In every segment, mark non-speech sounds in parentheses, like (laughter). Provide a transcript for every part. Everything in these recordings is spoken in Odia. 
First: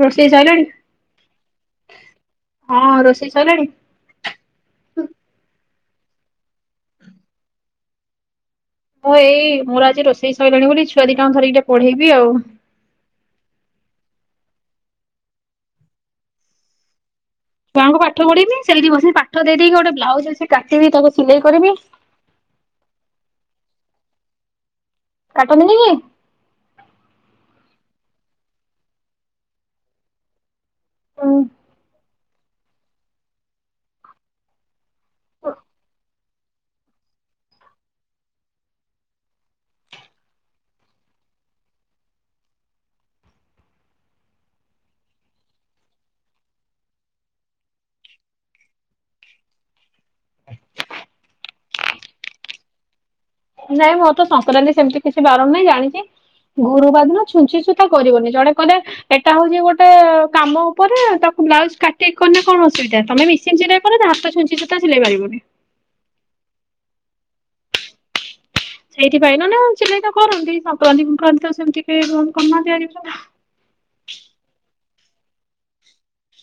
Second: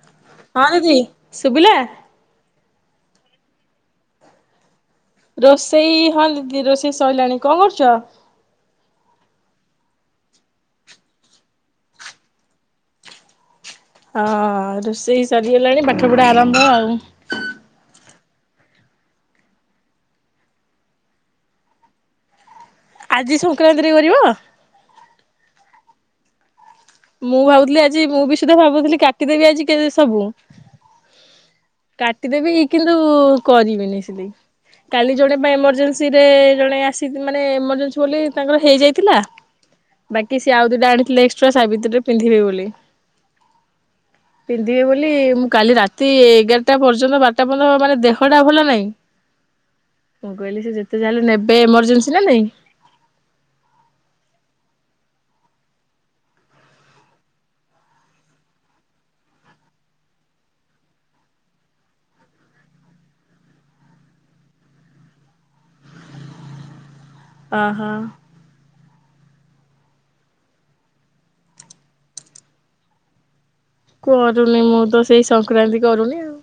ରୋଷେଇ ସଇଲାଣି? ହଁ ଦିଦି ଶୁଭିଲା? ହଁ ରୋଷେଇ ସଇଲାଣି। ରୋଷେଇ ହଁ ଦିଦି ରୋଷେଇ ସରିଲାଣି କଣ କରୁଛ? ମୁଁ ଏଇ ମୋର ଆଜି ରୋଷେଇ ସରିଲଣି ବୋଲି ଛୁଆ ଦି ଟା ଧରିକି ଟିକେ ପଢେଇବି ଆଉ। ହଁ ରୋଷେଇ ସରିଗଲାଣି ପାଠ ପଢା ଆରମ୍ଭ ଆଉ। ଛୁଆଙ୍କୁ ପାଠ ପଢିବି ସେଇଠି ବସି ପାଠ ଦେଇଦେଇକି ଗୋଟେ ବ୍ଲାଉଜ ଅଛି କାଟିବି ତାକୁ ସିଲେଇ କରିବି। ଆଜି ସଂକ୍ରାନ୍ତିରେ କରିବ। କାଟନ୍ତି ନିକ କି ମୁଁ ଭାବୁଥିଲି ଆଜି ମୁଁ ବି ସୁଧା ଭାବୁଥିଲି କାଟିଦେବି ଆଜି କେ ସବୁ କାଟିଦେବୀ କିନ୍ତୁ କରିବିନି ସିଲେଇ କାଲି ଜଣେ ବା ଏମର୍ଜେନ୍ସି ରେ ଜଣେ ଆସି ମାନେ ଏମରଜେନ୍ସି ବୋଲି ତାଙ୍କର ହେଇଯାଇଥିଲା ବାକି ସେ ଆଉ ଦିଟା ଆଣିଥିଲେ ଏକ୍ସଟ୍ରା ସାବିତ୍ରୀ ରେ ପିନ୍ଧିବେ ବୋଲି ପିନ୍ଧିବେ ବୋଲି ମୁ କାଲି ରାତି ଏଗାରଟା ପର୍ଯ୍ୟନ୍ତ ବାରଟା ପର୍ଯ୍ୟନ୍ତ ଦେହଟା ଭଲ ନହିଁ ମୁଁ କହିଲି ଯେତେ ଯାହା ହେଲେ ନେବେ ଏମାର୍ଜିନସ ନା ନାଇଁ ନାଇଁ ମୋର ତ ସଂକ୍ରାନ୍ତି ସେମିତି କିଛି ବାର ନାହିଁ ଜାଣିଛି ଗୁରୁବାର ଦିନ ଛୁଞ୍ଚି ସୂତା କରିବନି ଜଣେ କହଲେ ଏଟା ହଉଛି ଗୋଟେ କାମ ଉପରେ ତାକୁ ବ୍ଲାଉଜ କାଟିଲେ କଣ ଅସୁବିଧା ତମେ ମିସି ଚିରାଇ କ ହାତ ଛୁଞ୍ଚି ସୂତା ସିଲେଇ ପାରିବନି ଓ ହୋ। ସେଇଥିପାଇଁ ନ ନା ଚିଲେଇ ତ କରନ୍ତି ସଂକ୍ରାନ୍ତି ସଂକ୍ରାନ୍ତି ତ ସେମିତି କେ କର ତିଆରି କରୁନି ମୁଁ ତ ସେଇ ସଂକ୍ରକ୍ରାନ୍ତି କରୁନି ଆଉ।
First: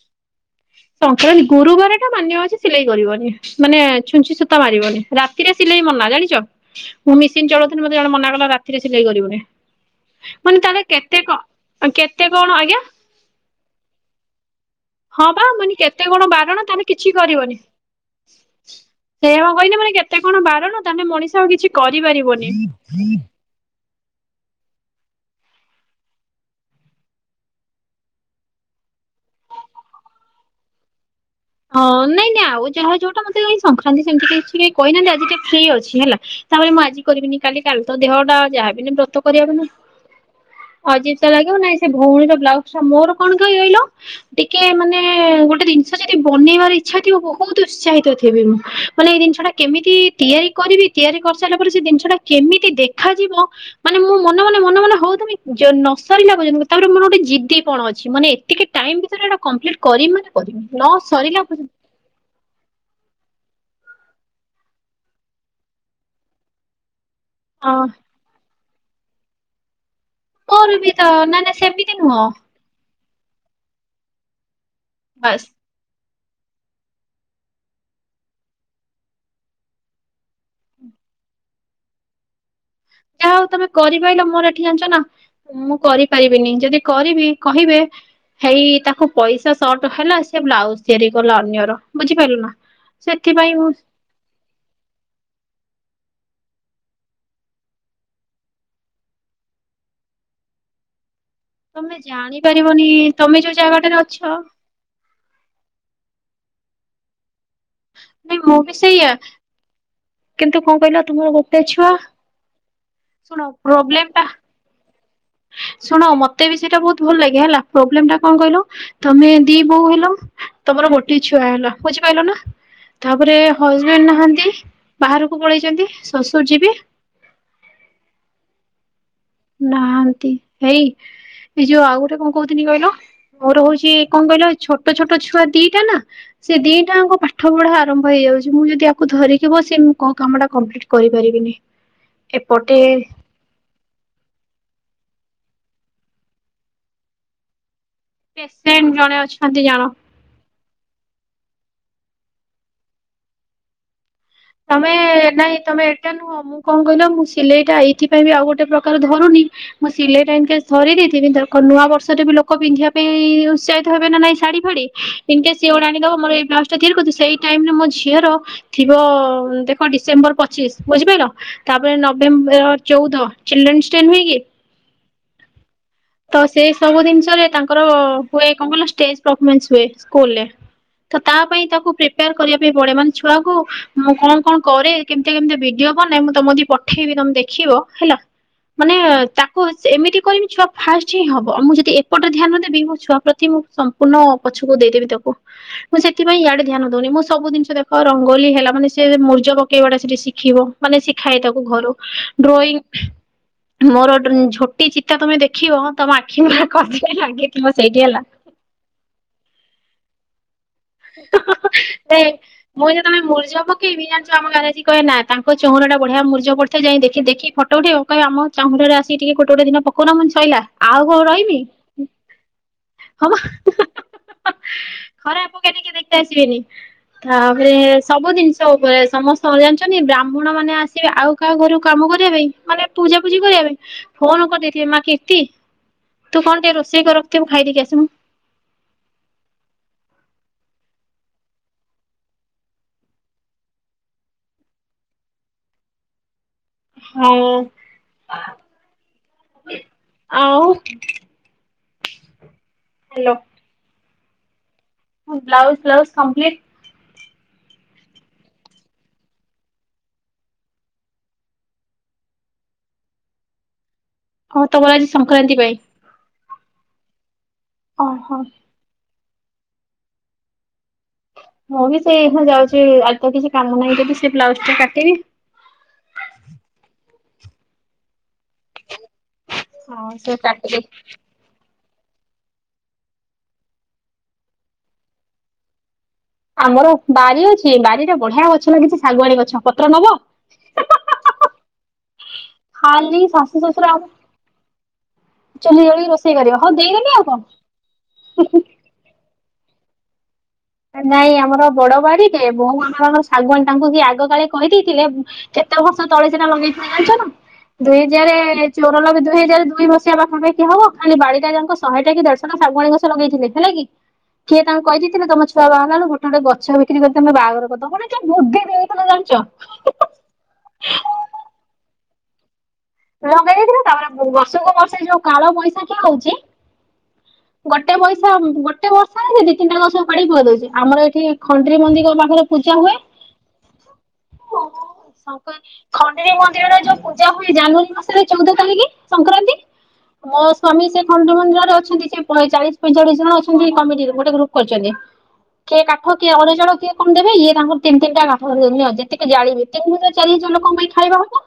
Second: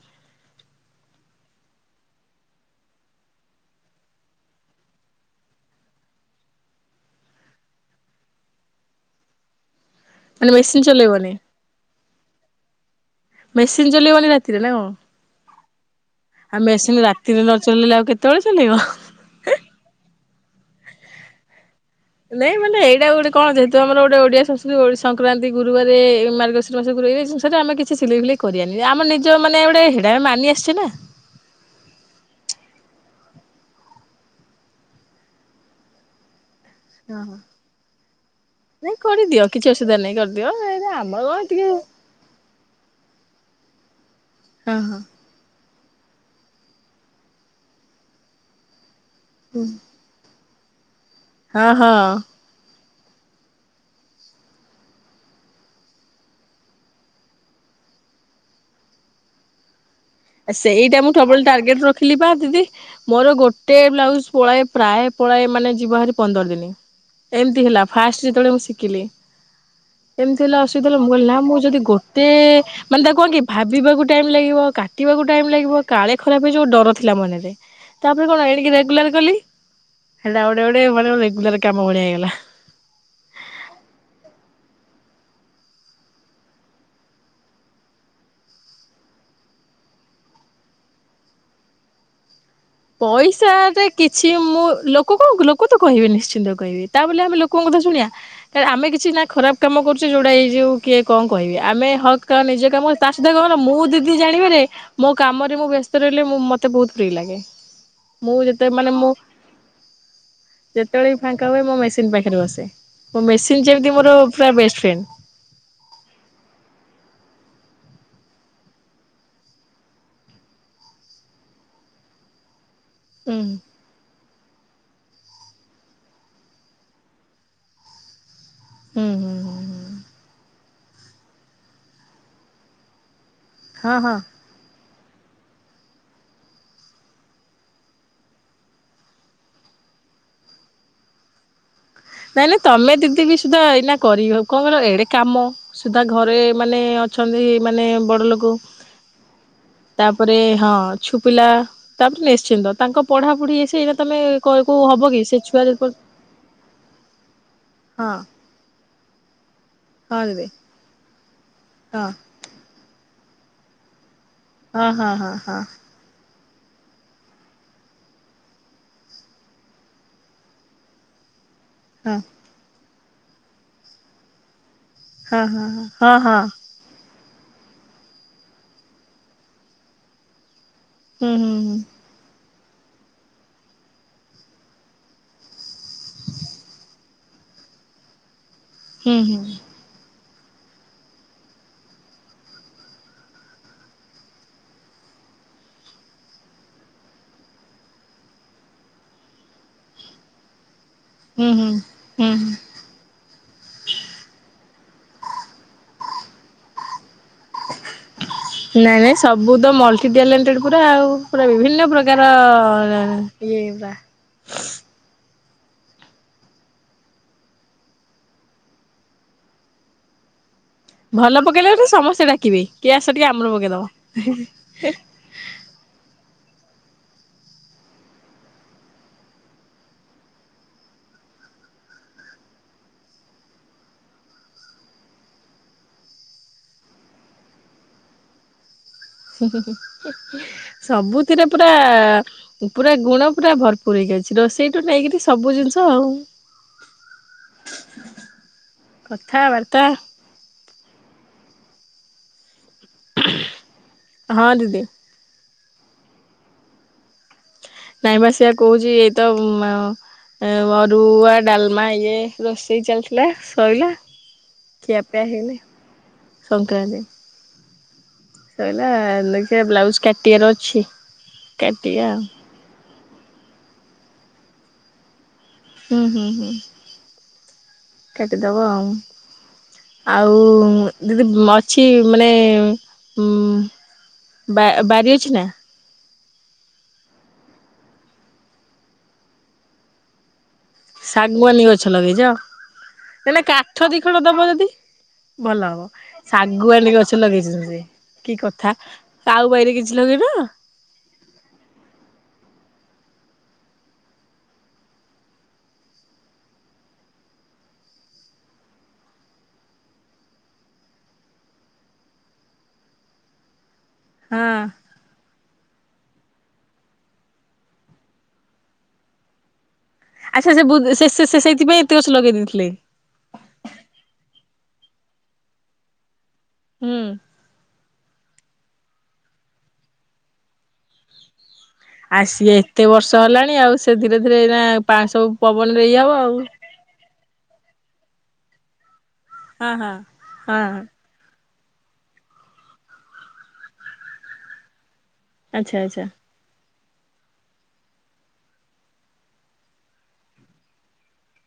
ସଂକ୍ରାନ୍ତି ଗୁରୁବାରଟା ମାନ୍ୟ ଅଛି ସିଲେଇ କରିବନି ମାନେ ଛୁଞ୍ଚି ସୂତା ମାରିବନି ରାତିରେ ସିଲେଇ ମନା ଜାଣିଛ ମୁଁ ମେସିନ ଚଳଉଥିଲି ମତେ ଜଣେ ମନା କଲା ରାତିରେ ସିଲେଇ କରିବୁନି। ମାନେ ମେସିନ୍ ତାରଲେ କେତେ ଚଲେଇବନି କଣ କେତେ କେତେ କଣ ଆଜ୍ଞା ମେସିନ୍ ଚଲେଇିବନି ରାତିରେ ନା କଣ ହଁ ମନି କେତ କେତେ କଣ ବାରଣ ଆଉ ତାହେଲେ ମେସିନ୍ କିଛି ରାତିରେ ନ କରିବନି ଚଲେଇଲେ ଆଉ କେତେବେଳେ ଚଲେଇବ? ସେୟା ବା କହିଲି ଏତେ କଣ ବାରଣ ନା ତାହେଲେ ମଣିଷ ଆଉ କିଛି କରିପାରିବନି ନାଇଁ ମାନ ଏଇଟା ଗୋଟେ କଣ ଯେହେତୁ ଆମରୋଟେ ଓଡିଆ ସଂସ୍କୃତି ଓ ସଂକ୍ରାନ୍ତି ଯ ଗୁରୁବାର ମାର୍ଗଶିରୀ ମାସକୁ ଆମେ କିଛି ସିଲେଇ ଫିଲେଇ କରାନି ଆମ ନିଜ ମାନେ ଗୋଟେ ହଡା ମାନି ଆସିଛଛି ନା। ହଁ ନାଇଁ ନାଇଁ ଆଉ ଯାହା ଯୋଉଟା ମତେ ଏ ସଂକ୍ରାନ୍ତି ସେମିତି କିଛି କହିନାହାନ୍ତି ଆଜିଟେ ଫ୍ରି ଅଛି ହେଲା ତାପରେ ମୁଁ ଆଜି ହଁ ହଁ କରିବିନି କାଲି କାଲି ତ ଦେହଟା ନାଇଁ ଯାହାବନି ବ୍ରତ କରିଦିଅ କରିବା ପାଇଁ ନା କିଛି ଅସୁବିଧା ନାହିଁ କରିଦିଅ ଏଇଟା ଅଜବ ଆମର ତ କଣ ଲାଗିବ ଟିକେ ନାଇଁ ସେ ଭଉଣୀର ବ୍ଲାଉଜ ଟା ମୋର କଣ କହି କହିଲ ଟିକେ ହଁ ହଁ ମାନେ ଗୋଟେ ଜିନ ମତେ ବନେଇବାର ଇଚ୍ଛା ଥିବ ବହୁତ ଉତ୍ସାହିତ ଥିବି ମୁଁ ମାନେ ଏଇ ଜିନିଷ ଟା କେମିତି ତିଆରି କରିବି ତିଆରି କରିସାରିଲା ହଁ ପରେ ସେ ହଁ। ଜିନିଷଟା କେମିତି ଦେଖ ଦେଖାଯିବ ମାନେ ମୁଁ ମନେ ମ ମନେ ମନେ ହଉ ତମେ ନ ସରିଲା ତାପରେ ମୋର ଗୋଟେ ଜିଦି କଣ ଅଛି ମାନେ ଏକେ ଟାଇମ ଭିତରେଟ କ୍ କରିମି ମନେ କରୀମି। ଏଇଟା ମୁଁ ସବୁବେଳେ ଟାର୍ଗେଟ ରଖିଲି ବା ଦିଦି ମୋର ଗୋଟେ ଗୋଟେ ବ୍ଲାଉଜ ପଳାଏ ପ୍ରାୟ ପଳାଏ ମାନେ ଯିବା ଭାରି ପନ୍ଦର ଦିନ ଏମିତି ହେଲା ହଁ ଫାଷ୍ଟ ଯେତେବେଳେ ମୁଁ ଶିଖି କିଲ ଏମିତି ହେଲେ ମୋର ଅସୁବିଧା ବି ହେଲା ତ ମୁଁ କହିଲି ନା ମୁଁ ଯଦି ସେମିତି ନୁହଁ ଗୋଟେ ମାନେ ତା କ ଆ କି ଭାବିବାକୁ ଟାଇମ ଲାଗିବ କା କାଟିବାକୁ ବାସ୍ ଟାଇମ୍ ଲାଗିବ କାଳେ ଖରାପ ହେଇଯିବ ଡର ଥିଲା ମନରେ ତାପରେ କଣ ଏଣିକ ରେଗୁଲାର ଗଲି ହେଲେ ଆଉ ଗୋଟେ ଆଉ ଗୋଟେ ମାନେ ରେଗୁଲର କାମଭଳିଆ ହେଇଗଲା। ଯାହା ହଉ ତମେ କରିପାଇଲ ମୋର ଏଠି ଜାଣିଛ ନା ମୁଁ କରିପାରିବିନି ଯଦି କରିବି କହିବେ ହେଇ ତାକୁ ପଇସା ସର୍ଟ ହେଲା ସେ ବ୍ଲାଉଜ ତିଆରି କଲା ଅନ୍ୟର ବୁଝିପାରିଲ ନା। ସେଥିପାଇଁ ମୁଁ ପଇସାରେ କିଛି ମୁଁ ଲୋକ କଣ ଲୋକ ତ କହିବେ ନିଶ୍ଚିନ୍ତ। କହିବି ତା ବୋଲି ଆମେ ଲୋକଙ୍କ କଥା ଶୁଣବା ଆମେ କିଛି ନା ଖରାପ କାମ କରୁଛେ ଯୋଡା ଏଇଯଉ କିଏ କଣ କହିବି ଆମେ ତମେ ହକ୍ ନିଜେ ଜାଣିପାରିବନି କାମ ତା ସହିତ ତମେ କଣ ଯୋଉ କହନା ମୁଁ ଜାଗାଟାରେ ଅଛ ଦିଦି ଜାଣିବାରେ ମୋ କାମରେ ମୁଁ ବ ବ୍ୟସ୍ତ ରହିଲେ ମୁଁ ମୋତେ ବହୁତ ପ୍ରି ଲାଗେ। ମୁଁ ନାଇଁ ଯେତେ ବି ମାନେ ମୁଁ ସେଇଆ କିନ୍ତୁ କଣ କହିଲ ଯେତେବେଳେ ବି ତୁମର ଫାଙ୍କା ଗୋଟେ ହୁଏ ମୋ ଛୁଆ ମେସିନ ପାଖରେ ବସେ। ମୋ ଶୁଣ ମେସିନ ଯେମିତି ପ୍ରୋବ୍ଲେମ ମୋର ଟା ପୁରା ବେଷ୍ଟ ଫ୍ରେଣ୍ଡ ଶୁଣ ମତେ ବି ସେଇଟା ବହୁତ ଭଲ ଲାଗେ ହେଲା ପ୍ରୋବ୍ଲେ ଟା କଣ କହିଲୁ ତମେ ଦି ବୋଉ ହେଲ ତମର ଗୋଟେ ଛୁଆ ହେଲ ବୁଝିପାଇଲ ନା। ତାପରେ ହୁଁ ହଜବେଣ୍ଡ ନାହାନ୍ତି। ବାହାରକୁ ପଳେଇଛନ୍ତି ଶ୍ୱଶୁର ଯିବେ। ହୁଁ ହୁଁ ହୁଁ ହୁଁ ନାହାନ୍ତି। ହେଇ ଏ ଯୋଉ ଆଉ ଗୋଟେ କଣ କହୁଥିଲି କହିଲ। ମୋର ହଉଛି ହଁ ହଁ। କଣ କହିଲ ଛୋ ଛୋଟ ଛୋଟ ଛୁଆ ଦିଟା ନା ସେ ଦିଟା ଆଙ୍କ ପାଠ ପଢା ଆରମ୍ଭ ହେଇଯାଉଛି ମୁଁ ଯଦି ଆକୁ ଧରିକି ବସିବି ମୁଁ କୋଉ କାମ ଟା କମ୍ପ୍ଲିଟ କରିପାରିବିନି। ନାଇଁ ନାଇଁ ଏପଟେ ତମେ ଦିଦି ବି ସୁଦ୍ଧା ଏଇନା କରିବ କଣ ଏଡ଼େ କାମ ସୁଧା ଘରେ ମାନେ ଅଛନ୍ତି ମାନେ। ବଡ ଲୋକ ପେସେଣ୍ଟ ଜଣେ ଅଛନ୍ତି ଜାଣ ତାପରେ ହଁଛ ପିଲା ତାପରେ ନିଶ୍ଚିନ୍ତ ତାଙ୍କ ପଢାପଢି ଅଛି ତମେ ନାଇଁ ତମେ ଏଟା ନୁହଁ ମୁଁ କଣ କହିଲ ମୁଁ ସିଲେଇଟା ହଁ ଏଇଥିପାଇ ବି ଆଉ ଗୋଟେ ପ୍ରକାର ଧରୁନି। ମୁଁ ହଁ ସିଲେଇ ଟା ଦିଦି ଏମିତିଆ ଧରି ଦେଇଥିଲି ଦେଖ ନୂଆ ହଁ ବର୍ଷରେ ବି ଲୋକ ପିନ୍ଧିବା ପାଇଁ ଉତ୍ସାହିତ ହେବେ ନା ନାଇ ଶାଢୀ ଫାଡି ହଁ ହଁ ଏମତିଆ ହଁ ସିଅଣ ଆଣିଦେବ ମୋର ବ୍ଲାଉଜଟା ତିଆରି କରୁଥିବୁ ସେଇ ଟାଇମ ରେ ମୋ ଝିଅର ଥିବ ଦେଖ ଡିସେମ୍ବର ପଚିଶ ବୁଝିପାଇଲ। ତାପରେ ହଁ ହଁ ନଭେମ୍ବର ଚଉଦ ଚିଲ୍ଡ୍ରେନ୍ସ ଡେ ନୁହେଁ କି? ହଁ ହଁ ହଁ ହଁ ତ ହଁ। ସେ ସବୁ ତାଙ୍କର ହୁଏ କଣ କହିଲ ଷ୍ଟେଜ ପଫମାନ୍ସ ହୁଏ ସ୍କୁଲ। ତ ହୁଁ ତା ପାଇଁ ତାକୁ ହୁଁ ପ୍ରିପାର କରିବା ପାଇଁ ପଡେ ମାନେ ଛୁଆକୁ ମୁଁ କଣ କଣ କରେ କେମିତି କେମିତି ଭିଡିଓ ବନାଏ ମୁଁ ତମ କତିକି ପଠେଇବି ତମେ ଦେଖିବ ହେଲା। ମାନେ ହୁଁ ହୁଁ ତାକୁ ଏମିତି। କହିମି ଛୁଆ ଫାଷ୍ଟ ହିଁ ହବ ମୁଁ ଯଦି ଏପଟେ ଧ୍ୟାନ ଦେବି ମୋ ଛୁଆ ପ୍ରତି ମୁଁ ସମ୍ପୂର୍ଣ୍ଣ ପଛକୁ ଦେଇଦେବି ତାକୁ ମୁଁ ସେଥିପାଇଁ ଇଆଡେ ଧ୍ୟାନ ଦଉନି ମୁଁ ସବୁ ଜିନିଷ ଦେଖ ରଙ୍ଗୋଲି ହେଲା ମାନେ। ସେ ମୂର୍ଜ ପକେଇବାଟା ସେଠି ଶିଖିବ। ମାନେ ଶିଖାଏ ହୁଁ ତାକୁ ହୁଁ ଘରୁ ହୁଁ ହୁଁ ଡ୍ରଇଂ। ମୋର ଝୋଟି ଚିତା ତମେ ଦେଖିବ ତମ ଆଖି ପୁରା ଖସି ଲାଗିଥିବ ସେଇଠି ହେଲା। ନାଇଁ ନାଇଁ ସବୁ ତ ମଲ୍ଟି ଟ୍ୟାଲେଣ୍ଟେଡ ପୁରା ଆଉ ପୁରା ବିଭିନ୍ନ ସେ ପ୍ରକାର ମୁଁ ଯେତେବେଳେ ଇଏ ମୁର୍ଜ ପୁରା। ପକେଇବି ଜାଣିଛୁ ଆମ ଗାଁରେ ଆସି କହେ ନା ତାଙ୍କ ଚଉରାଟା ବଢିଆ ମୁର୍ଜ ପଡ଼ିଥିଲା ଯାଇ ଦେଖି ଦେଖି ଫଟ ଉଠେଇବ। କହବି ଆମ ଚଉଁରାରେ ଆସିକି ଗୋଟେ ଗୋଟେ ଦିନ ପକଉନା ମୁଁ କାଇବି ସଇଲା। ଆଉ କଣ ଭଲ ରହିବି ପକେଇଲାଠୁ ସମସ୍ତେ ଡାକିବେ, କିଏ ଆସ ଟିକେ ହମ ଆମର ପକେଇଦବ। ଖେ ଆସିବେନି। ତାପରେ ସବୁ ଜିନିଷ ଉପରେ ସମସ୍ତେ ଜାଣିଛନ୍ତି ବ୍ରାହ୍ମଣ ମାନେ ଆସିବେ ଆଉ କାହା ଘରକୁ କାମ କରିବା ପାଇଁ ମାନେ ପୂଜାପୂଜି କରିବା ପାଇଁ ଫୋନ କରିଦେଇଥିବେ ମା କୀର୍ତ୍ତି ତୁ କଣ ଟିକେ ରୋଷେଇ କରିରଖଥିବୁ ଖାଇଦେଇକି ଆସିମୁଁ। ସବୁଥିରେ ପୁରା--ପୁରା ଗୁଣ ପୁରା ଭରପୁର ହେଇଯାଇଛି ରୋଷେଇଠୁ ନେଇକରି ସବୁ ଜିନିଷ ଆଉ। ହଁ କଥାବାର୍ତ୍ତା ଆଉ। ହ୍ୟାଲୋ। ହଁ ଦିଦି। Blouse ଫ୍ଲାଉଜ complete? ନାଇଁ ମା ସେଆ କହୁଛି ଏଇତ ଅରୁ--ଆ ଡାଲମା ଇଏ ରୋଷେଇ ଚାଲିଥିଲା ସଇଲା। ହଁ ତମର ଆଜି ସଂକ୍ରାନ୍ତି ପାଇଁ। କରେ। ଓହୋ ସାଇଲା ଲୋ ସେୟା। ବ୍ଲାଉଜ କାଟିବାର ଅଛି। ମୁଁ ବି କାଟିବା ଆଉ ସେଇ ଏଇଖାଁ ଯାଉଛି ଆଜି କିଛି କାମ ନାହିଁ ଯଦି ସେ ବ୍ଲାଉଜ ଟା କାଟିବି ତ ହୁଁ ହୁଁ ହୁଁ କେଟ ଦବ ଆଉ। ହଁ ଆଉ ସେ କାଟିକି ଦିଦି ମଅଛି। କି ମାନେ ବାରି ଅଛି ନା? ଆମର ବାରି ଅଛି ବାରିରେ ବଢିଆ ଗଛ ଲାଗିଛି ଶାଗୁଆଣି ଗଛ ପତ୍ର ନବ? ଶାଗୁଆନୀ ଗଛ ଲଗେଇଛ। ଖାଲି ତମେ ଶାଶୁ ଶ୍ୱଶୁର କାଠ ଦି ଆଉ ଖଣ୍ଡ ଦବ ଯଦି ଭଲ ଚୁଲି ହବ। ଜଳିକି ରୋଷେଇ କରିବ ହଉ ଶାଗୁଆନୀ ଦେଇଦେବି ଗଛ ଆଉ କଣ ଲଗେଇଛନ୍ତି ସେ କି କଥା ଆଉ ବାଡିରେ କିଛି କିଛି ଲଗେଇନ ନାଇଁ ଆମର ବଡ ବାଡିଟେ। ବୋଉ ଆମର ଶାଗୁଆନି ତାଙ୍କୁ କିଏ ଆଗ କାଳେ କହିଦେଇଥିଲେ କେତେ ବର୍ଷ ତଲେ ସେଟା ଲଗେଇଥିଲେ ଜାଣିଛନା। ଦୁଇ ହଜାର ଚୋରାଲବେ ଦୁଇ ହଜାର ଦୁଇ ମସିଆ ପାଖାପାଖି ହବ ଖାଲି ବାଡିଟା ଯାକ ଶହେ ଟା କି ଦେଢଶ ଟା ଶାଗୁଆଣି ଗଛ ଲଗେଇଥିବେ ହେଲା କି? ହଁ କିଏ ତାଙ୍କୁ କହିଦେଇଥିଲେ ତମ ଛୁ ଛୁଆ ବା ହେଲା ବେଳୁକୁ ଗୋଟେ ଗୋଟ ଗଛ ବିକ୍ରି କରି ତମେ ବାହାଘର କର୍ଦବ। କିଏ ଏ ବୁଦ୍ଧି ଦେଇଇଥିଲା ଜାଣିଛ ଆଚ୍ଛା ସେ ବୁଦ୍। ସେ ସେ ସେ ସେଇଥିପାଇଁ ଏତେ ବର୍ଷ ଲଗେଇ ଦେଇଥିଲେ। ଲଗେଇ ଦେଇଥିଲୁ ତାପରେ ବର୍ଷକୁ ବର୍ଷେ ଯୋଉ କାଳ ବୈଶାଖୀ ହଉଛି। ହୁଁ ଗୋଟେ ପଇସା ଗୋଟେ ବର୍ଷା ହେଲେ ଦି ତିନିଟା ଗଛ ଉପଡ଼ିକି ଥୋଇ ଦଉଛି ଆମର ଏଇଠି ଖଣ୍ଣ୍ଡରୀ ମନ୍ଦିର ଆଉ ପାଖରେ ସିଏ ପୂଜା ଏତେ ହୁଏ, ବର୍ଷ ହେଲାଣି ଆଉ ସେ ଧୀରେ ଧୀରେ ଏଇନା ପା ସବୁ ପବନରେ ଇଏ ହବ ଖନ୍ଦ୍ରି ଆଉ ମନ୍ଦିରରେ ଯୋଉ ପୂଜା ହୁଏ ଜାନୁଆରୀ ମାସରେ ଚୋଉଦ ତାରିକି ସଂକ୍ରାନ୍ତି ହଁ ହଁ ମୋ ହଁ ହଁ ସ୍ଵାମୀ ସେ ଖଣ୍ଡୁମନ୍ଦିର ର ଅଛନ୍ତି ଟେ ପରେ ଚାଳିଶ ପଇଁଚାଳିଶ ଜଣ ଅଛନ୍ତି କମିଟିରୁ ଗୋଟେ ଗ୍ରୁପ ଖୋଲିଚନ୍ତି। ଆଚ୍ଛା କିଏ କାଠ ଆଚ୍ଛା କିଏ ଅନ୍ୟଜଣ କିଏ କଣ ଦେବେ ଇଏ ତାଙ୍କର ତିନ ତିିନଟା ବାପଘରୁ ଯାଇଥିଲେ ଅ ଯେତିକି ଜାଳିବେ ତିନି ହଜାର ଚାରି ହଜାର ଲୋକଙ୍କ ପାଇଁ ଖାଇବା ହବ।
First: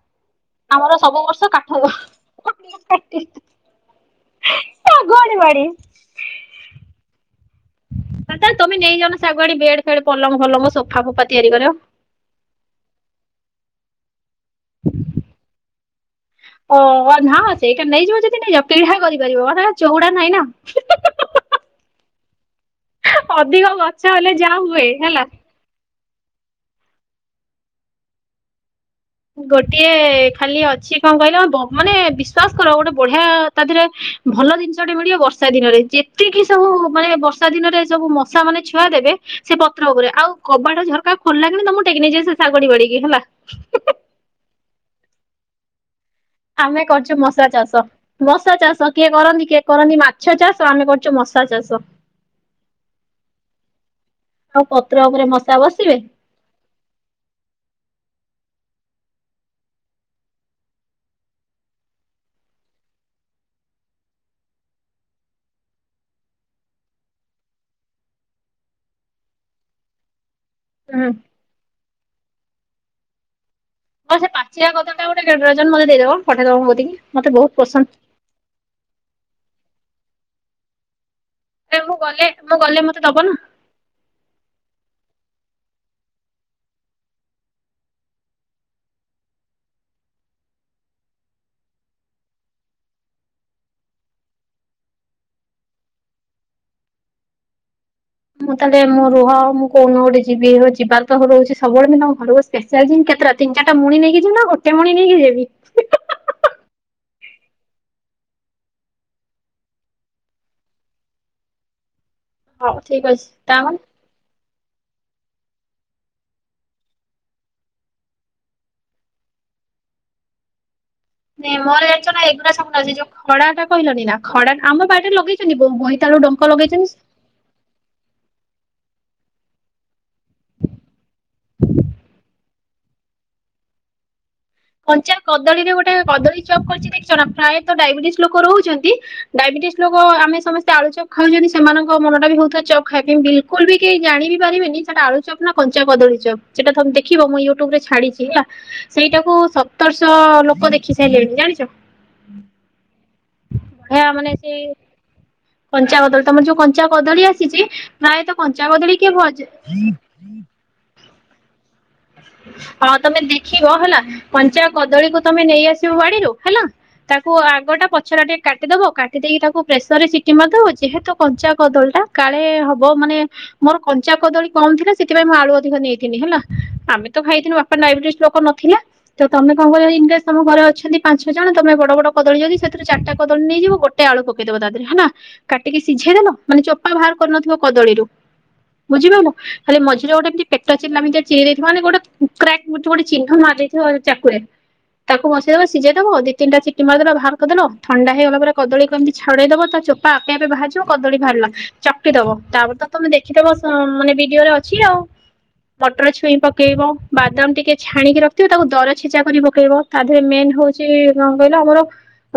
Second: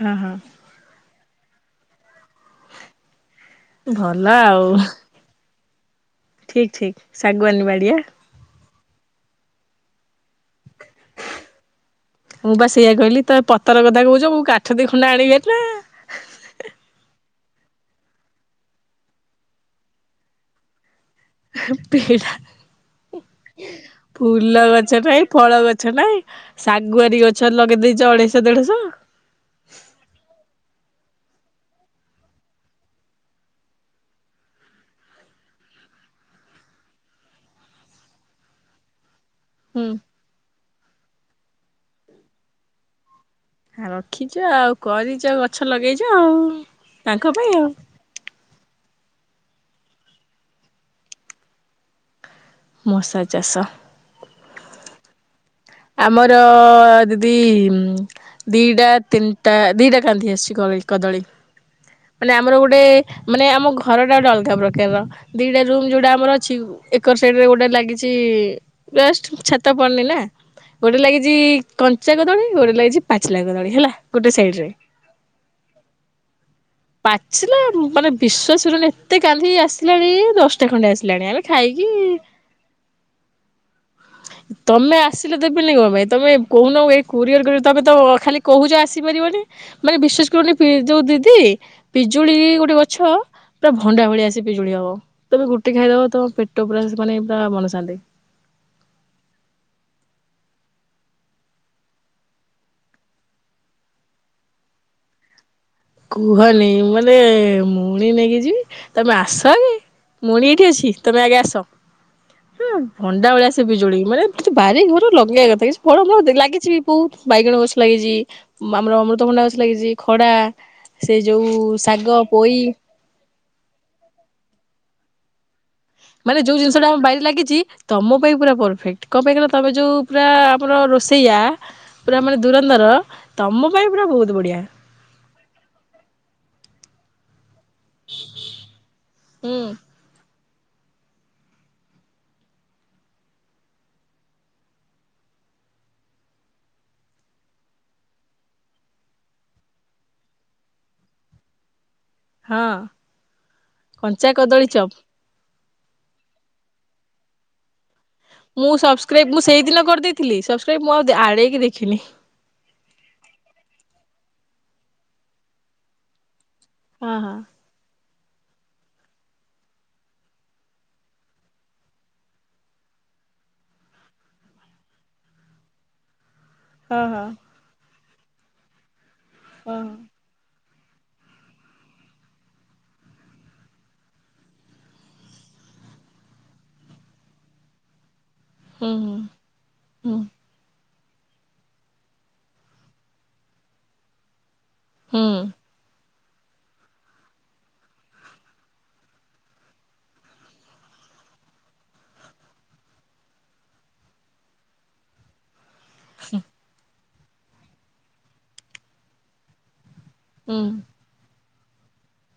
ହଁ ହଁ ଆମର ସବୁ ବର୍ ତ କାଠ ଭଲ ଆଉ କୁଆଡ଼େ ଠିକ୍ ଠିକ୍। ଶାଗୁଆାନୀ ବାଡ଼ିଆ ଦାଦା ତମେ ନେଇଯାଉନ ଶାଗୁଆଣି ବେଡ୍ ଫେଡ଼଼୍ ପଲମ ଫଲମ ସୋଫା ଫୋଫା ତିଆରି କରିଅ ତା କୋଉଚ ମୁଁ କାଠ ଦି ଖୁଣ୍ଡି ଆଣିବି ହାରି ନାଁ। ଓ ନା ସେଇଟା ନେଇଯିବ ଯଦି ନେଇଯାଅ ପିଢା କରିପାରିବ ଆ ହେଟା ଚୋଉଡା ନାହିଁ ନାଁ। ପିଢା ଅଧିକ ଗଛ ହେଲେ ଯାହା ହୁଏ ହେଲା ଶାଗୁଆରୀ ଗଛ ଲଗେଇ ଦେଇଚ ଅଢେଇଶହଳ ଦେଢଶ ସିଏ କଣ କହିଲ ବ ମାନେ ବିଶ୍ଵାସ କର ଗୋଟେ ବଢ଼ିଆ ତା ଧେରେ ଭଲ ଜିନିଷଟେ ମିଳିବ ବର୍ଷା ଦିନରେ। ଯେତିକି ସବୁ ମାନେ ବର୍ଷା ଦିନରେ ସବୁ ମଶାମାନେ ଛୁଆ ଦେବେ ସେ ହୁଁ ପତ୍ର ଉପରେ ଆଉ କବାଟ ଝର କା ଖୋଲିଲା କ୍ଷିଣି ତମୁକୁ ଟେକି ନେଇଯିବେ ଶାଗୁଆଣୀ ବାଡିକି ହେଲା। ହାର ଦେଖିଚ ଆଉ କରିଚ ଗଛ ଲଗେଇ ଆମେ କରୁ୍ଚୁ ମଶା ଚାଷ ମଶା ଚାଷ। କିଏ କରନ୍ତି କିଏ କରନ୍ତି ମାଛ ଚାଷ ଆମେ କରଚୁ ମଶା ଚାଷ। ମଶା ଚାଷ ଆଉ ପତ୍ର ଉପରେ ମଶା ବସିବେ ଆମର ଦିଦି ଉଁ ଦିଟା ତିନିଟା ଦିଟା କାନ୍ଧି ଆସିଚି କଳୀ କଦଳୀ। ମାନେ ଆମର ଗୋଟେ ମାନେ ଆମ ଘରଟା ଗୋଟେ ଅଲଗା ପ୍ରକାରର ଦିଟା ରୁମ ଯୋଉଟା ଆମର ଅଛି ଏକର ସାଇଡରେ ଗୋଟେ ଲାଗିଚି ଛାତ ଜଷ୍ଟ ଛାତ ପଡ଼ନି ନାଁ ଗୋଟେ ହୁଁ। ଲାଗିଚି କଞ୍ଚା କଦଳୀ ଗୋଟେ ଲାଗିଚି ପାଚିଲା କଦଳୀ। ହେଲା ହଁ ସେ ଗୋଟେ ସାଇଡ ପାଚିଲା ରେ କଦଳୀଟା ଗୋଟେ କେ ଡରଜନ ମତେ ଦେଇଦବ ପଠେଇଦବ ମୋ କତିକି। ମତେ ପାଚିଲା ବୋହୁତ ପସନ୍ଦ। ଲେଣି ଦଶଟା ଖଣ୍ଡେ ଆସିଲାଣି ଆମେ ଏ ଖାଇକି ମୁଁ ଗଲେ ମୁଁ ଗଲେ ମତେ ଦବ ନାଁ? ତମେ ଆସିଲେ ଦେବିନି କଣ ପାଇଁ ତମେ କହୁନ ଏ କୋରିଅର ତମେ ତ ଖାଲି କହୁଛ ଆସିପାରିବନି ମାନେ ବିଶ୍ୱାସ କରନି ଯୋଉ ଦିଦି ପିଜୁଳି ଗୋଟେ ଗଛ ପୁରା ଭଣ୍ଡା ଭଳିଆ ସିଏ ପିଜୁଳି ହବ ତମେ ଗୋଟେ ଖାଇଦବ ତମ ପେଟ ପୁରା ମାନେ ପୁରା ମନଶାନ୍ତି ମୁଁ ତାହେଲେ ମୋ ରୁହ ମୁଁ କୋଉ ଦିନ ଗୋଟେ ଯିବି ରୁହ ଯିବା ତ କହୁଚି ସବୁବେଳେ ମୁଁ ତମ ଘରକୁ ସ୍ପେଶାଲ୍ ଜିବି କେତେଟା ତିନ ଚାରିଟା ମୁଣି ନେଇକି ଯିବି ନା ଗୋଟେ ମୁଣି ନେଇକି ଯିବି କୁହନି ମାନେ ମୁୁଣି ନେଇକି ଯିବି ତମେ ଆସ ଆଗେ ମୁଣି ଏଇଠି ଅଛି ତମେ ଆଗେ ଆସ ହୁଁ ହଉ ଠିକ ଅଛି ଭଣ୍ଡା ଭଳିଆ ସେ ତାମାନେ ପିଜୁଳିି ମାନେ କିନ୍ତୁ ବାରି ଘର ଲଗେଇବା କଥା କିଛି ଫଳ ମୂଳ ଲାଗିଛି ବି ବହୁତ ବାଇଗଣ ଗଛ ଲାଗିଛି ଆମର ଅମୃତଭଣ୍ଡା ଗଛ ଲାଗିଛି ଖଡା ସେ ଯୋଉ ନାଇଁ ମୋର ଜାଣିଚ ଶାଗ ନା ପୋଇ ଏଗୁଡା ସବୁ ଅଛି ଯୋଉ ଖଡା ଟା କହିଲନି ନା ଖଡା ଟା ଆମ ବାଡି ରେ ଲଗେଇଛନ୍ତି। ବୋଇତାଳୁ ମାନେ ଡଙ୍କ ଯୋଉ ଜିନିଷ ଟା ଲଗେଇଛନ୍ତି। ଆମ ବାଇ ରେ ଲାଗିଛି ତମ ପାଇଁ ପୁରା ପରଫେକ୍ଟ କଣ ପାଇଁ କହିଲ ତମେ ଯେଉଁ ପୁରା ଆମର ରୋଷେଇଆ ପୁରା ମାନେ ଧୁରନ୍ଧର ତମ ପାଇଁ ପୁରା ବହୁତ ବଢ଼ିଆ କଞ୍ଚା କଦଳୀରେ ଗୋଟେ କଦଳୀ ଚପ୍ କରିଛି ଦେଖିଚ ନା ଫ୍ରାଏ ଡାଇବେଟିସ୍ ଲୋକ ରହୁଛନ୍ତି ହୁଁ ଡାଇବେଟିସ୍ ଲୋକ ଆମେ ସମସ୍ତେ ଆଳୁ ଚପ ଖାଉଛନ୍ତି ସେମାନଙ୍କ ମନ ଟା ବି ହଉଥିବା ଚପ୍ ଖାଇବା ପାଇଁ ବିଲକୁଲ ବି କେହି ଜାଣି ବି ପାରିବେନି ସେଇଟା ଆଳୁ ଚପ ନା କଞ୍ଚା କଦଳୀ ଚପ୍ ସେଟା ତମେ ଦେଖିବ ମୁଁ ୟୁଟ୍ୟୁବ ରେ ଛାଡିଛି ହେଲା ସେଇଟା ସତରଶହ ଲୋକ ଦେଖି ସାରିଲେଣି ଜାଣିଛ ହଁ ବଢିଆ କଞ୍ଚା ମାନେ ସେ କଦଳୀ ଚପ୍ କଞ୍ଚା କଦଳୀ ତମର ଯୋଉ କଞ୍ଚା କଦଳୀ ଆସିଛି। ପ୍ରାୟତଃ କଞ୍ଚା ମୁଁ କଦଳୀ କିଏ ସବସ୍କ୍ରାଇବ ଭଜା ମୁଁ ସେଇଦିନ କରିଦେଇଥିଲି ସବସ୍କ୍ରାଇବ ମୁଁ ଆଉ ଆଡ଼େଇକି ଦେଖିନି ହଁ ତମେ ଦେଖିବ ହେଲା। କଞ୍ଚା କଦଳୀକୁୁ ତମେ ନେଇ ଆସିବ ବାଡିରୁ ହେଲା ହଁ ତାକୁ ହଁ ଆଗଟା ପ ପଛ ଟା ଟିକେ କାଟିଦବ କାଟିଦେଇକି ତାକୁ ପ୍ରେସର ରେ ସିଟି ମାରିଦବ ଯେହେତୁ କଞ୍ଚା କଦଳୀ ଟା କାଳେ ହବ ମାନେ ମୋର କଞ୍ଚା କଦଳୀ କମ ଥିଲା ସେଥିପାଇଁ ମୁଁ ଆଳୁ ଅଧିକ ନେଇଥିଲି ହେଲା। ଆମେ ତ ହଁ ଖାଇଥିଲୁ ବାପା ଡାଇଲିସିସ୍ ଲୋକ ନଥିଲା। ହଁ ହଁ (unintelligible) ଯଦି ପାଞ୍ଚ ଛ ଜଣ ତମେ ବଡ ବଡ କଦଳୀ ଯଦି ସେଥିରୁ ଚାରିଟା କଦଳୀ ନେଇଯିବ ଗୋଟେ ଆଳୁ ପକେଇଦବ ତା ଦେହରେ ହେଲା କାଟିକି ସିଝେଇଦେଲ ମାନେ ଚୋପା ବାହାର କରିନଥିବ କଦଳୀରୁ ହୁଁ ହୁଁ ହୁଁ (unintelligible) (unintelligible) ମାନେ ଗୋଟେ କ୍ରାକ୍ ଗୋଟେ ଚିହ୍ନ ମାରି ଦେଇଥିବ ଚାକୁରେ ତାକୁ ହୁଁ ବସେଇଦବ ସିଝେଇଦବ ଅଧିକ ତିନିଟା ସିଟି ମାରିଦେଲ ବାହାର କରିଦେବ ଥଣ୍ଡା ହେଇଗଲା ପରେ କଦଳୀକୁ ଏମିତି ଛଡେଇଦବ ତା ଚୋପା ଆପେ ଆପେ ବାହାରଯିବ କଦଳୀ ବାହାରିଲା ଚାପି ଦବ ତାପରେ ତ ତମେ ଦେଖିଦବ ମାନେ ଭିଡିଓ ଭିଡିଓରେ ଅଛି ଆଉ ମଟର ଛୁଇଁ ପକ୍ ଆଉ ବାଦାମ ଟିକେ ଛାଣିକି ରଖିଥିବ ତାକୁ ଦର ଛେଚା କରି ପକେଇବ ତା ଦେହରେ ମେନ୍ ହୁଁ ହଉଛି। କହିଲ ଆମର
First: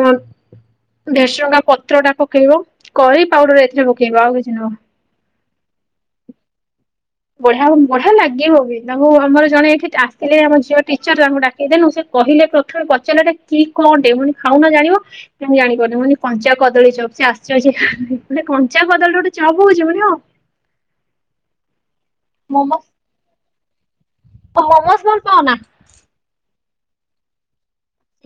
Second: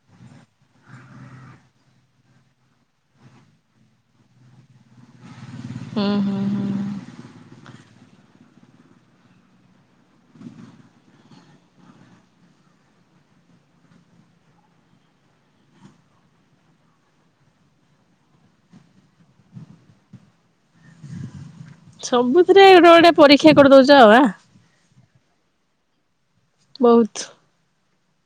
ଭେରସୁଙ୍ଗା ପତ୍ର ଟା ପକେଇବ କରି ପାଉଡର ଏଥିରେ ପକେଇବ ଆଉ କିଛି ନୁହଁ। ହୁଁ ହୁଁ ହୁଁ ବଢିଆ ବଢିଆ ଲାଗିବ ବି ତାଙ୍କୁ ଆମର ଜଣେ ଏଠି ଆସିଥିଲେ ଆମ ଝିଅ ଟିଚର ତାଙ୍କୁ ଡାକିଦେନୁ ସେ କହିଲେ ପ୍ରଥମେ ପଚାରିଲାଟା କି କଣ ଟେ ମନେ ଖାଉନ ଜାଣିବ ମୁଁ ଜାଣିପାରୁନି ମୁଁ କହିଲି କଞ୍ଚା କଦଳୀ ଚପ୍ ସେ ଆଚର୍ଯ୍ୟ ହେଲେ କଞ୍ଚା କଦଳୀରେ ଗୋଟେ ଚପ୍ ହଉଛି ମୁଁ କହିଲି ହଁ। ସବୁଥିରେ ଗୋଟେ ମୋମୋସ୍ ଗୋଟେ ପରୀକ୍ଷା କରିଦଉଛ ଆଉ ଆଁ। ଖାଅନା? ବହୁତ।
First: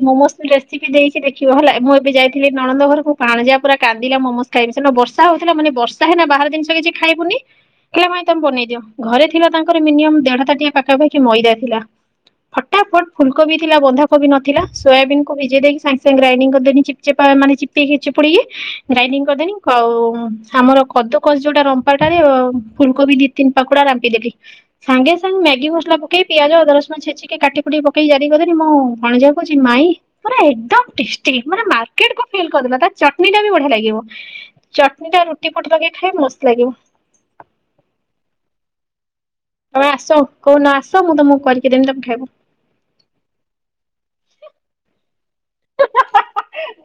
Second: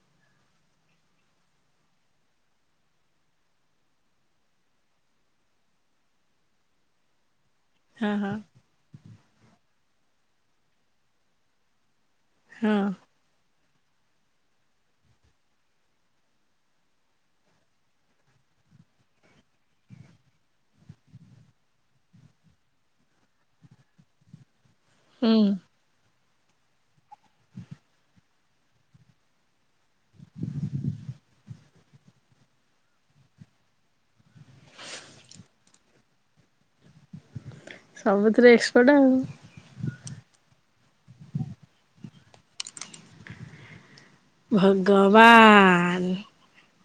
ମୋମୋଜର ରେସିପି ଦେଇଛି ଦେଖିବ ହେଲା ମୁଁ ଏବେ ଯାଇଥିଲି ନଣନ୍ଦ ଘରକୁ ଭଣଯା ପୁରା କାନ୍ଦିଲା ମୋମୋଜ ଖାଇବି ସେ ଦିନ ବର୍ଷା ହଉଥିଲା ମାନେ ବର୍ଷା ହେନା ବାହାର ଜିନିଷ କିଛି ଖାଇବୁନି ହେଲେ ହଁ ମାଇଁ ହଁ ତମେ ବନେଇଦିଅ। ଘରେ ଥିଲା ତାଙ୍କର ମିନିମମ୍ ଦେଢ଼ ତାଟିଆ ପାଖାପାଖି ମଇଦା ଥିଲା। ଫଟା ଫଟ ଫୁଲକୋବି ନଥିଲା ବନ୍ଧାକୋବିି ନ ଥିଲା ସୋୟାବିନ କୁ ଭିଜେଇ ଦେଇକି ସାଙ୍ଗେ ସାଙ୍ଗେ ଗ୍ରାଇଡିଙ୍ଗ୍ କରିଦେନି ଚିପଚାପା ମାନେ ଚିପିକିି ଚିପୁଡିକି ଗ୍ରାଇଣ୍ଡିଙ୍ଗ୍ କରିଦେନି ଆଉ ଆମର କଦୁକସ ଯୋଉଟା ରମ୍ପାଟାରେ ଫୁଲକୋବି ଦି ତିନି ପାଖୁଡା ରମ୍ପିଦେଲି ସଙ୍ଗେ ସାଙ୍ଗେ ହଁ ମ୍ୟାଗି ମସଲା ପକେଇ ପିଆଜ ଅଦା ରସୁ ଛେଚିକି କାଟି କୁୁଟିକି ପକେଇ ଯା ମୋ ଭଣଯାକୁ କହୁଛି ମାଇଁ ପୁରା ଏକ୍ଦମ୍ ଟେଷ୍ଟି ମାନେ ମାର୍କେଟ କୁ ଫେଲ୍ କରିଦେଲ ତା ଚଟିନ୍ ଟା ବି ବଢିଆ ଲାଗିବ ଚଟିନ୍ ଟା ରୁଟି ଫୁଟି ଲଗେଇଲି ଖାଇବ ମସ୍ତ ଲାଗିବ। ସବୁଥିରେ ଏକ୍ସପର୍ଟ ଆଉ। ତମେ ଆସ କୋଉ ଦିନ ଆସ ମୁଁ ତମକୁ କରିକି ଦେମି ତମେ ଖାଇବ। ଭାଗ ଭଗବାନ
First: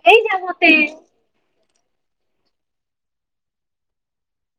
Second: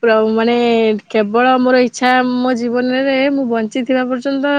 ପୁରା ନେଇଯା ମାନେ ମତେ କେବଳ ମୋର ଏ ଆଛା ମୋ ଜୀବନରେ ମୁଁ ବଞ୍ଚିଥିବା ପର୍ଯ୍ୟନ୍ତ